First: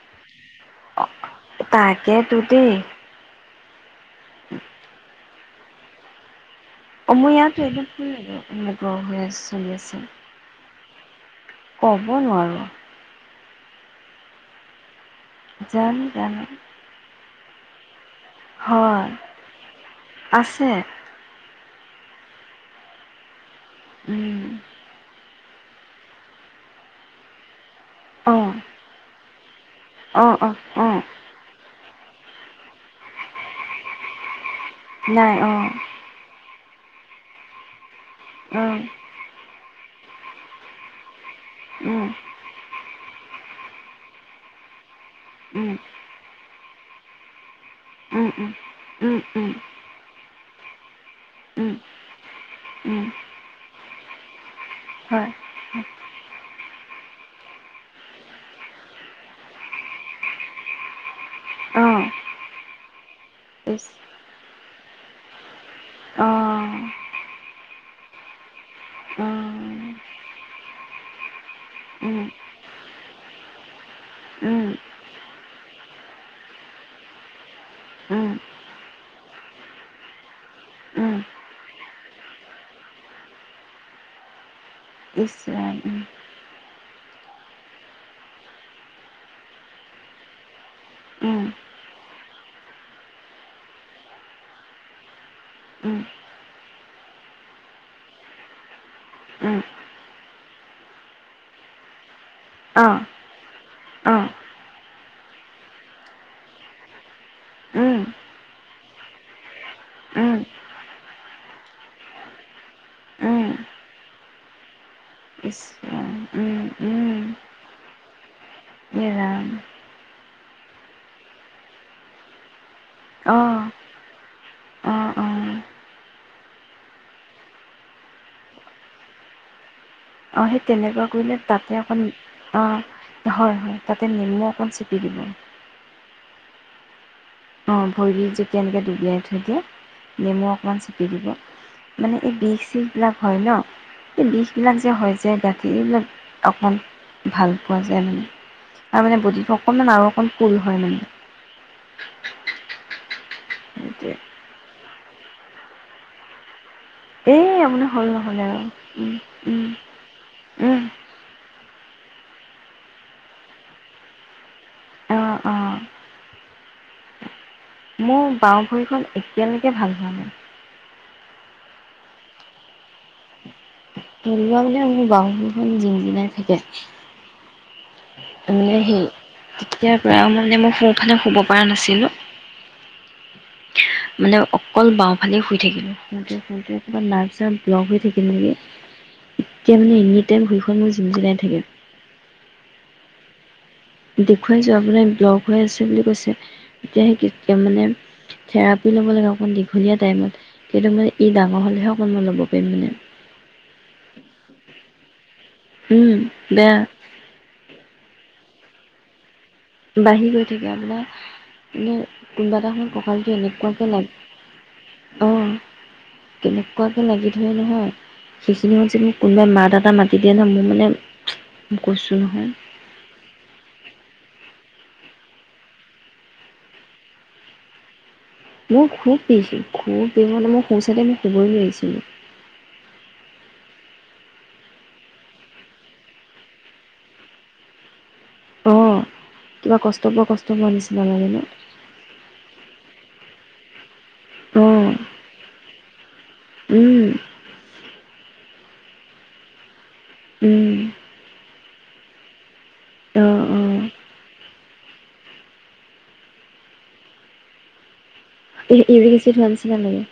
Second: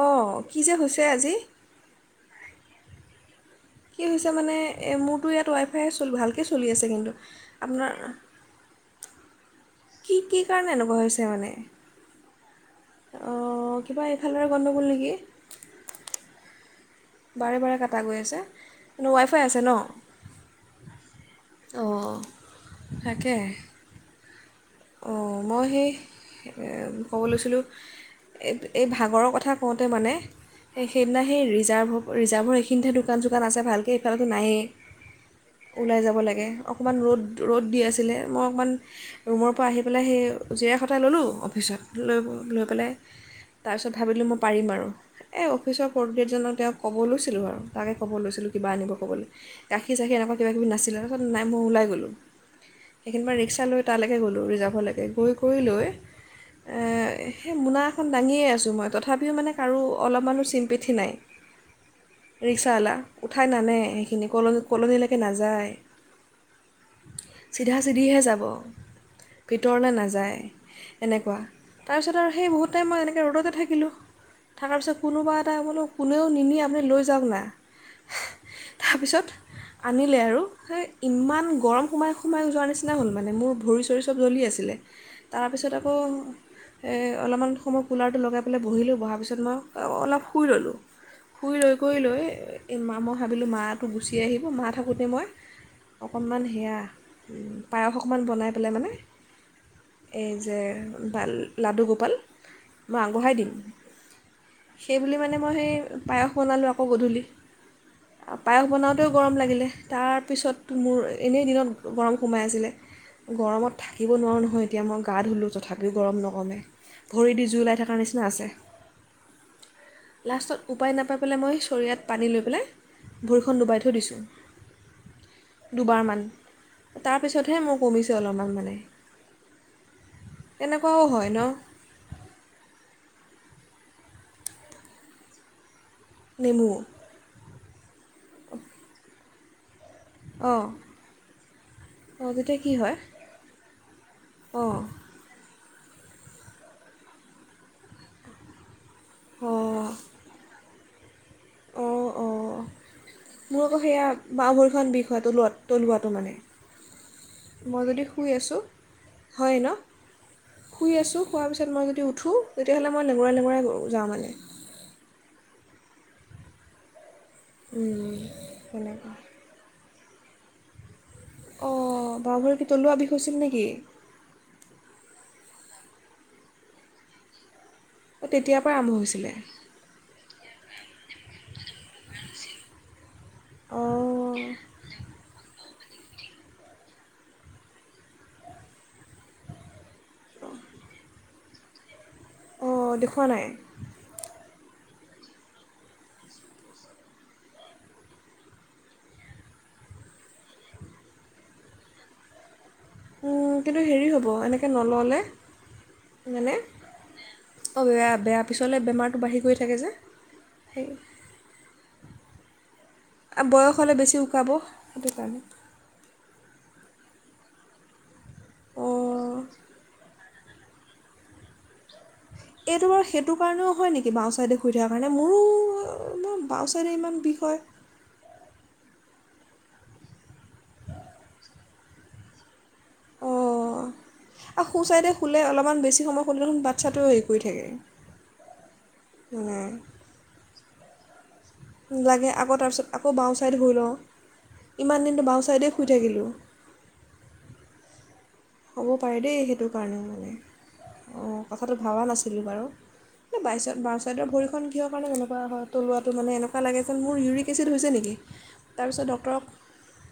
অঁ কি যে হৈছে আজি তাকেটো দেই। কি হৈছে মানে মোৰতো ইয়াত ৱাইফ ফাই চোল ভালকে অ মোৰ ইয়াতযে এইটো ফুল নেটৱৰ্ক হৈ চলি আছে। কি কি কাৰণে এনেকুৱা হৈছে? মানে ক'ব নোৱাৰোঁ। অঁ কিবা এইফালৰে গণ্ডগোল নেকি। জানো কি কাৰনে বাৰে বাৰে কাট খাই গৈ আছে তোনো ৱাইফাই আছে ন? আছে অঁ তাকে। উম। অঁ মই সেই ক'ব লৈছিলোঁ। অঁ এই এই ভাগৰৰ কথা। কওঁতে মানে অঁ অঁ সেই অঁ সেইদিনা সেই ৰিজাৰ্ভ। ৰিজাৰ্ভ এইখিনিতহে দোকান চোকান আছে ভালকে এইফালেতো নায়েই। নাই অঁ ওলাই যাব লাগে। অকমান ৰ'দ ৰ'দ দি আ। ছিলে মই অকণমান অঁ ৰুমৰ। আহি পেলাই সেই জিৰাই সতাই ল'লোঁ অফিচত উম লৈ লৈ পেলাই। তাৰপিছত ভাবিলোঁ মই পাৰিম আৰু। এ উম। অফিচৰ ফ'টগেটজনক তেওঁক। ক'ব লৈছিলোঁ আৰু। তাকে ক'ব উম উম লৈছিলোঁ কিব আনিব উম ক'বলে, উম গাখীৰ চাখি এনেকুৱা কিবা কিবি নাছিলে তাপিছত নাই মই উম ওলাই গলোঁ উম সেইখিনি পা ৰিক্সা লৈ তালৈকে গ'লোঁ। ৰিজাৰ্ভলৈকে হয় গৈ কৰি লৈ এ সেই মোনা এখন দাঙিয়ে আছোঁ মই তথাপিও মানে কাৰো অলপমানো চিমপেঠি নাই অঁ। ৰিক্সাৱালা। উঠাই নানে ইছ সেইখিনি কলেজত কলনিলৈকে নাযায় অঁ চিধা চিধিহে যাব। উম ভিতৰলৈ নাযায় এনেকোৱা তাৰপিছত উম আৰু সেই বহুত টাইম মই এনেকৈ ৰ'দতে থাকিলোঁ। উম থকাৰ পিছত কোনোবা এটা বোলো। কোনেও নিনি আপুনি লৈ যাওক না উম তাৰপিছত আনিলে আৰু সেই উম ইমান গৰম সোমাই সোমাই যোৱাৰ নিচিনা হ'ল মানে মোৰ ভৰি চৰি। চব জ্বলি আছিলে। ইছ ৰাম উম। এ অলপমান সময় কুলাৰটো লগাই পেলাই বহিলোঁ বহাৰ পিছত মই অলপ শুই ল'লোঁ। উম শুই লৈ কৰি লৈ। এই মা মই ভাবিলোঁ মাটো গুচি আহিব মা থাকোঁতে মই উম অকণমান সেয়া পায়স অকণমান বনাই পেলাই মানে উম। এই যে বা লাডু গোপাল। অঁ মই আগবঢ়াই দিম। অঁ সেইবুলি মানে মই সেই পায়স বনালোঁ আকৌ গধূলি। উম পায়স বনাও তেও গৰম লাগিলে উম তাৰপিছত মোৰ এনেই দিনত গৰম সোমাই আছিলে উম, গৰমত থাকিব নোৱাৰোঁ নহয় এতিয়া মই। গা ধুলোঁ ইছ তথাপিও ৰাম গৰম নকমে উম, ভৰি দি জুই উলাই থকাৰ নিচিনা আছে। এহৰাম। লাষ্টত উপায় নাপাই পেলাই মই চৰিয়াত পানী লৈ পেলাই ভৰিখন অ', ডুবাই থৈ দিছোঁ অ', অ', দুবাৰমান তাৰপিছতহে মোৰ কমিছে অলপমান মানে। অ সেই তেনেকুৱাও তেনেকোৱা হয় কৰিলে ন তাতে অকণ অ হয় হয় তাতে নেমু অকণ চিপি দিব। দিলো। অ ভৰি যেতিয়া এনেকে ডুবিয়াই থৈ দিয়ে। নেমু অঁ অকণমান চেপি দিব মানে অঁ এই তেতিয়া বিষ কি চিষ বিলাক হয় ন এই বিষ অঁ বিলাক যে হয় যে গাত যিবিলাক অকণমান ভাল পোৱা যায় মানে। তাৰ মানে বডিটো অঁ অকণমান আৰু অকণ পুৰ হয় মানে। অঁ অঁ মোৰ আকৌ সেয়া সেইটোৱে বাও ভৰি খন বিষ। খোৱাটো লোৱাটো লোৱাটো মানে। এই মই আপোনাৰ যদি সৰু শুই নহলে আছোঁ আৰু হয় ন উম উম। শুই আছোঁ শোৱাৰ পিছত মই যদি উঠোঁ তেতিয়াহ'লে মই লেঙৰাই লেঙৰাই যাওঁ মানে। অ অ। উম, মোৰ বাওঁ ভৰি খন তেনেকুৱা এতিয়ালৈকে ভাল হোৱা নাই। অ বা ভৰি কি তলুৱা বিষ হৈছিল নেকি? তলোৱা মানে মোৰ বওঁখন জিন জিনাই থাকে। এমেনে অঁ তেতিয়াৰ পৰা আৰম্ভ সেই হৈছিলে তেতিয়াৰ পৰা মানে মোক। সোঁফালে শুব পৰা নাছিলোঁ। মানে অঁ অকল বাওঁফালে শুই থাকিলো। শুওতে শুওতে কিবা নাৰ্ভ চাৰ্ভ ব্লক হৈ থাকিল নিকি এতিয়া মানে এনি টাইম ভুইখন মোৰ জিন জিনাই থাকে। অঁ দেখুওৱা নাই। দেখুৱাই চো আপোনাৰ ব্লক হৈ আছে বুলি কৈছে। তেতিয়াহে কেতিয়া মানে থেৰাপি ল'ব লাগে অকণ দীঘলীয়া টাইমত কিন্তু মানে ই ডাঙৰ হ'লেহে অকণ নল'ব। তে মানে। উম, কিন্তু হেৰি হ'ব এনেকে নল'লে। উম মানে বেয়া অ য়া বেয়া। পিছলৈ বেমাৰটো বাঢ়ি গৈ। থাকে যে বাঢ়ি গৈ থাকে সেই আপোনাৰ। এনে কোনোবা এটা সময়ত। কঁকালটো বয়স এনেকুৱাকে হ'লে লাগি বেছি ওকাব সেইটো কাৰণে অঁ কেনেকুৱাকে লাগি ধৰে নহয়। সেইখিনি সময়ত যদি মোক অঁ কোনোবাই মাত এটা মাতি তেতিয়া ন মোৰ মানে কৈছো এইটো বাৰু সেইটো কাৰণেও হয় নেকি? বাওঁ চাইতে শু - শুই থকা কাৰণে মোৰো মোৰ বাওঁ ছাইদে ইমান বিষ হয়। মোৰ খুব পিচি খুব বিহ মানে মোৰ সো চাইতে মই শুবই নোৱাৰিছিলো। অঁ আৰু সোচাইতে শুলে অলপমান বেছি সময় শুল দেখোন বাচ্ছাটোও হেৰি কৰি থাকে। অঁ মানে কিবা কষ্ট পোৱা কষ্ট পোৱা নিচিনা লাগে ন! লাগে আকৌ তাৰপিছত আকৌ বাওঁচাইতে শুই লওঁ। অঁ ইমান দিনটো বাওঁচাইদে। শুই থাকিলোঁ। উম। হ'ব পাৰে দেই সেইটো কাৰণেও মানে উম অঁ কথাটো ভবা নাছিলোঁ বাৰু অঁ এই বাই অঁ চাইড বাও ছাইডৰ ভৰিখন কিহৰ কাৰণে তেনেকুৱা হয় তলুৱাটো মানে এনেকুৱা লাগে যেন মোৰ ইউৰিক এচিড হৈছে নেকি? এই তাৰপিছত ইবিক এচিড ডক্টৰক হোৱা নিচিনা লাগে।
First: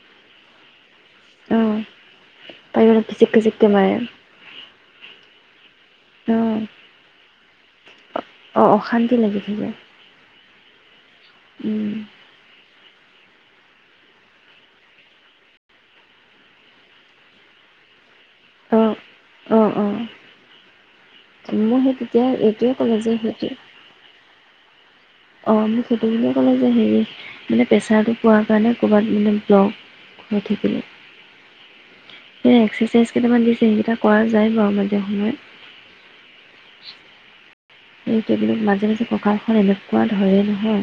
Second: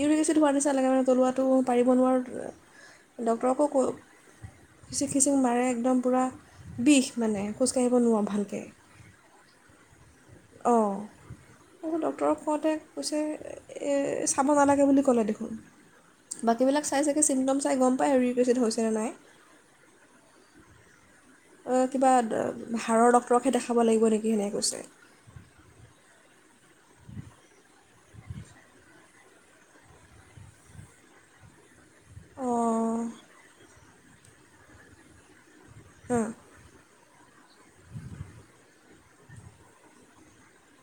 ইউৰিক এচিড হোৱাৰ নিচনা লাগে মানে তলোৱাটো পাৰিব নোৱাৰো! পাৰে মানে কিচিক কিচিক কে মাৰে। ইং মাৰে। একদম পুৰা অঁ বিষ মানে! খোজ কাঢ়িব নোৱাৰো ভালকে। অঁ অশান্তি লাগি থাকে অ' মই ডক্টৰক কওঁতে কৈছে, চাব নালাগে বুলি ক'লে দেখোন! বাকীবিলাক চাই চাগে চিনডম চাই গম ইউৰিক এচিড হৈছেনে অঁ নাই? অঁ অঁ অঁ মোৰ সেই কিবা তেতিয়া এইটোৱে ক'লে যে হাড়ৰ সেইটো ডক্তৰকহে দেখাব লাগিব নেকি সেনে কৈছে। অ' মোক সেইটো বুলিয়ে ক'লে যে, হেৰি মানে প্ৰেছাৰটো পোৱাৰ কাৰণে ক'ৰবাত মানে ব্লক হৈ থাকিলে। হে অঁ এক্সাৰচাইজ কেইটামান দিছে, সেইকেইটা কৰাৰ যায় বাৰু মাজে সময়ে। অ'। এই কেইদিনত মাজে-মাজে কঁকালখন এনেকুৱা ধৰে নহয়!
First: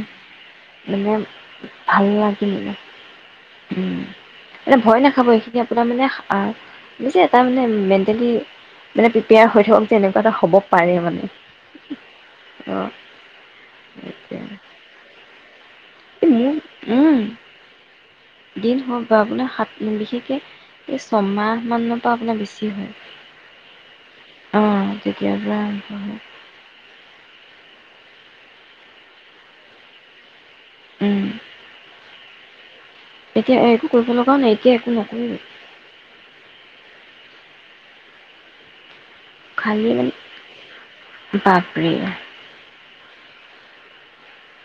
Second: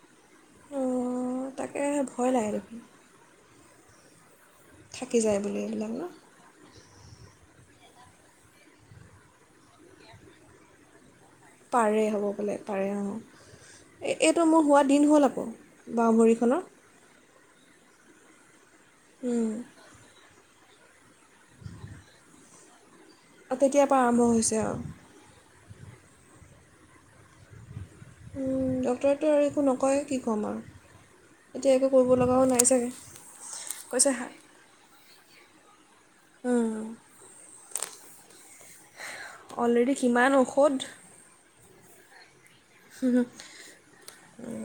মানে অঁ তাকে ভয় লাগে [unintelligible] মানে দেখোন উম। মানে ভয় থাকি নাখাব, যায় বুলি এইখিনি আপোনাৰ এইবিলাক ন মানে [unintelligible] এটা মানে মেণ্টেলি, মানে প্ৰিপেয়াৰ হৈ থাকক যে এনেকুৱা এটা হ'ব পাৰে মানে! পাৰে হ'ব বোলে, পাৰে অ' অ'। এইটো মোৰ হোৱা দিন হ'ল আকৌ! বাওঁ ভৰিখনৰ মোৰ, উম। দিন হওক বাৰু, আপোনাৰ হাত বিশেষকে এই ছমাহমানৰ পৰা আপোনাৰ বেছি হয়। তেতিয়াৰ পৰা আৰম্ভ হৈছে আৰু। উম। ডক্তৰেতো আৰু একো নকয় কি ক'ম আৰু! উম, এতিয়া একো কৰিব লগাবও নাই চাগৈ। এতিয়া একো কৰিব লগাও নাই, এতিয়া একো ন [unintelligible] উম। অলৰেডি কিমান ঔষধ? প্ৰে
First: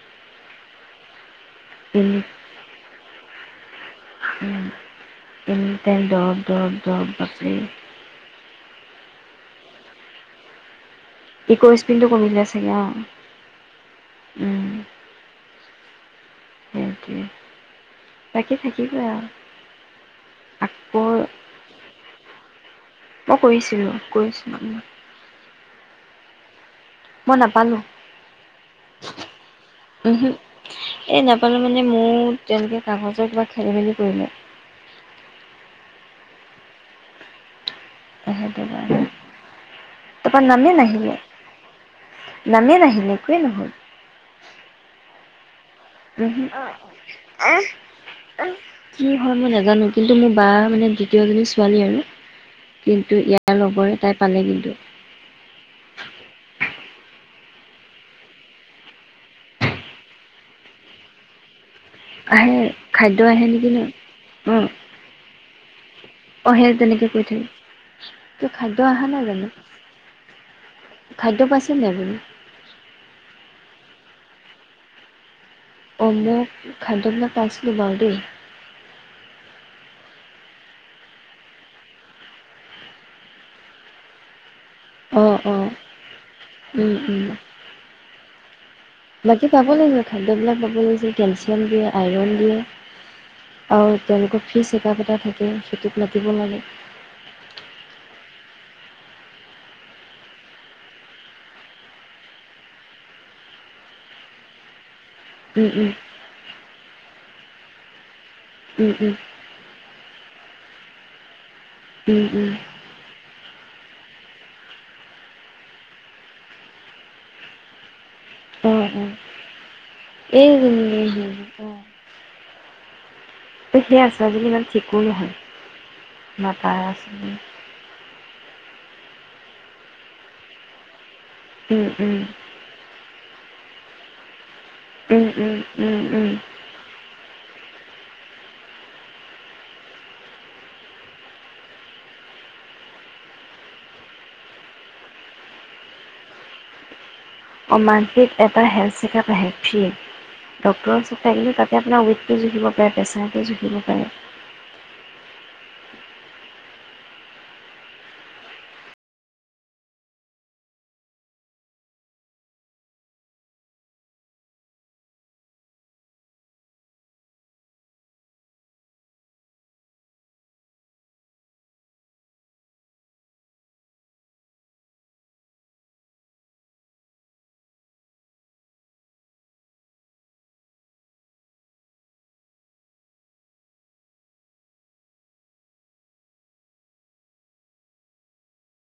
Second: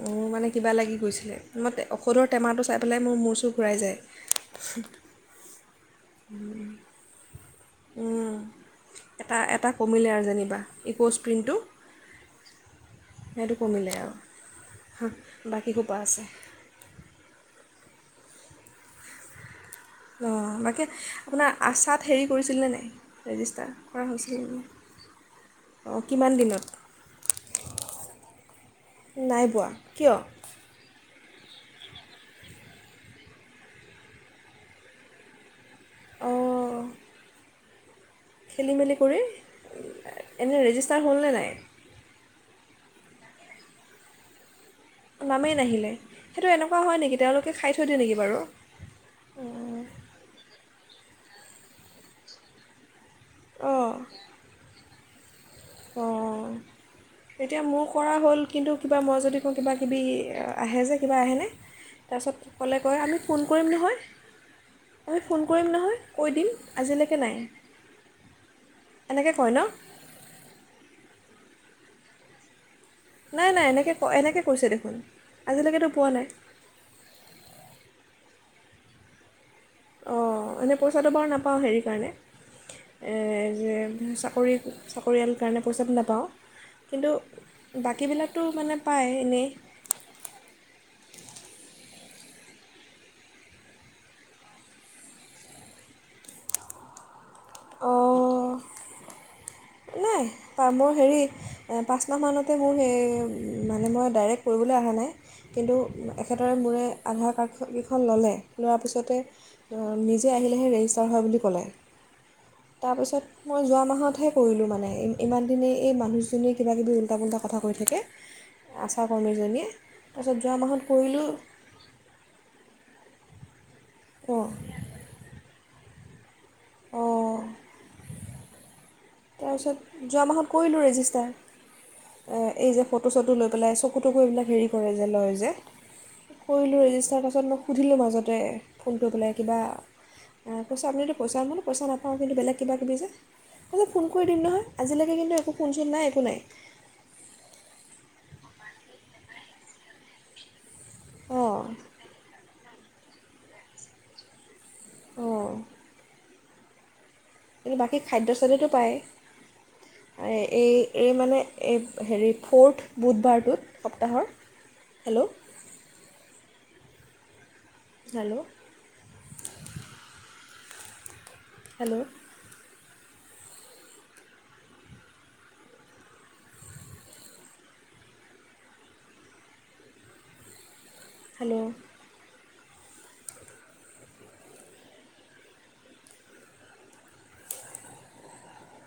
মোৰ মানে কিবা লাগি গৈছিলে! ম এনি ঔষধৰ টেমাটো চাই পেলাই মোৰ মূৰ চুৰ ঘূৰাই যায়। তে দৱ দৱ দৰৱ বাচি উম, এটা এটা কমিলে আৰু যেনিবা ই স্পিনটো কমিলে চাগে অ স ক উম বাকি কোৱা আছে সেইটোৱে বাকী থাকিব আৰু অঁ বাকী আকৌ আপোনাৰ আচাৰ হেৰি কৰিছিলে নাই মই ৰেজিষ্টাৰ কৰিছিলোঁ কৰা কৰিছোঁ হৈছিলনে আপাক অঁ কিমান দিনত মই নাপালো নাই বোৱা উম কিয় হ এই নাপালো মানে মোৰ তেওঁলোকে কাগজৰ কিবা খেলি মেলি কৰিলে। অঁ সেইটো খেলি মেলি কাৰণে কৰি তাৰপৰা এনেই নামেই ৰেজিষ্টাৰ নাহিলে হ'লনে নাই। নামেই নাহিলে একোৱেই নহল নামেই নাহিলে উ সেইটো এনেকুৱা হয় নেকি তেওঁলোকে খাই থৈ দিয়ে নেকি বাৰু কি হয় মই নাজানো কিন্তু মোৰ বা মানে তৃতীয় জনী ছোৱালী আৰু কি ইয়াৰ অঁ লগৰে অঁ তাই পালে কিন্তু অঁ এতিয়া মোৰ কৰা হ'ল কিন্তু কিবা মই যদি কওঁ কিবা কিবি আহে যে কিবা আহেনে তাৰপাছত আহে ক'লে কয় আমি খাদ্য ফোন আহে কৰিম নেকি ন নহয় অ আমি ফোন কৰিম নহয় কৈ দিম অ সেই তেনেকে আজিলৈকে কয় নাই থাকি ত খাদ্য অহা নাই এনেকৈ জানো। কয় ন খাদ্য পাইছেনে আপুনি নাই নাই এনেকৈ এনেকৈ কৈছে দেখোন। আজিলৈকেতো অ পোৱা নাই মোক খান্ৰ নাপাইছিলো বাৰু দেই অঁ এনেই পইচাটো বাৰু নাপাওঁ হেৰি কাৰণে যে চাকৰি অ চাকৰিয়াল অ কাৰণে পইচাটো নাপাওঁ উম কিন্তু উম বাকীবিলাকতো মানে পায় বাকী এনেই পাব লাগিব খাদ্যবিলাক পাব লাগিছিল কেলচিয়াম দিয়ে আইৰণ দিয়ে আৰু তেওঁলোকৰ ফি চেকাপ এটা থাকে সেই টোত মাতিব লাগে। অ' নাই মই হেৰি পাঁচ মাহ মানতে মোৰ সেই মানে মই ডাইৰেক্ট কৰিবলৈ অহা নাই। উম কিন্তু উম একেদৰে মোৰে আধাৰ কাৰ্ড চকী খন ল'লে লোৱাৰ উম উম পিছতে নিজে আহি হে ৰেজিষ্টাৰ হয় বুলি ক'লে উম উম। তাৰপিছত মই যোৱা মাহতহে কৰিলোঁ মানে ইমান দিনেই এই মানুহজনীয়ে কিবাকিবি উল্টা পুলটা কথা কৈ থাকে। অ অ আশা কৰ্মীজনীয়ে তাৰপিছত এই যোৱা মাহত কৰিলোঁ এতিয়া ছোৱালীজনী অঁ ইমান ঠিকো নহয়। নাপায় আছ অঁ তাৰপিছত যোৱা মাহত কৰিলোঁ ৰেজিষ্টাৰ উম উম এই জে ফটো চটো লৈ। পেলাই চকুতকো এইবিলাক হেৰি কৰে যে উম, লয় যে, উম, উম, উম। কৰিলোঁ ৰেজিষ্টাৰ তাৰ পাছত সুধিলোঁ মাজতে ফোন কৰি পেলাই কিবা, কৈছে আপনিতো পইচা নহ'ল পইচা নাপাওঁ কিন্তু বেলেগ কিবাকিবি যে ফোন কৰি দিম নহয়। আজিলৈকে কিন্তু একো ফোনচোন নাই একো নাই। অমানটিক এটা হেল্থ চেকআপ আহে ফ্ৰী ডক্টৰ ওচৰত আহিলো অঁ তাতে আপোনাৰ উইকটো জুখিব পাৰে। পেচাৰটো জুখিব পাৰে। অ কিন্তু বাকী খাদ্য চাদ্যটো পায়। এই এই মানে এই হেৰি ফৰ্থ বুধবাৰটোত সপ্তাহৰ। হেল্ল'? Hello hello. হেল্ল'।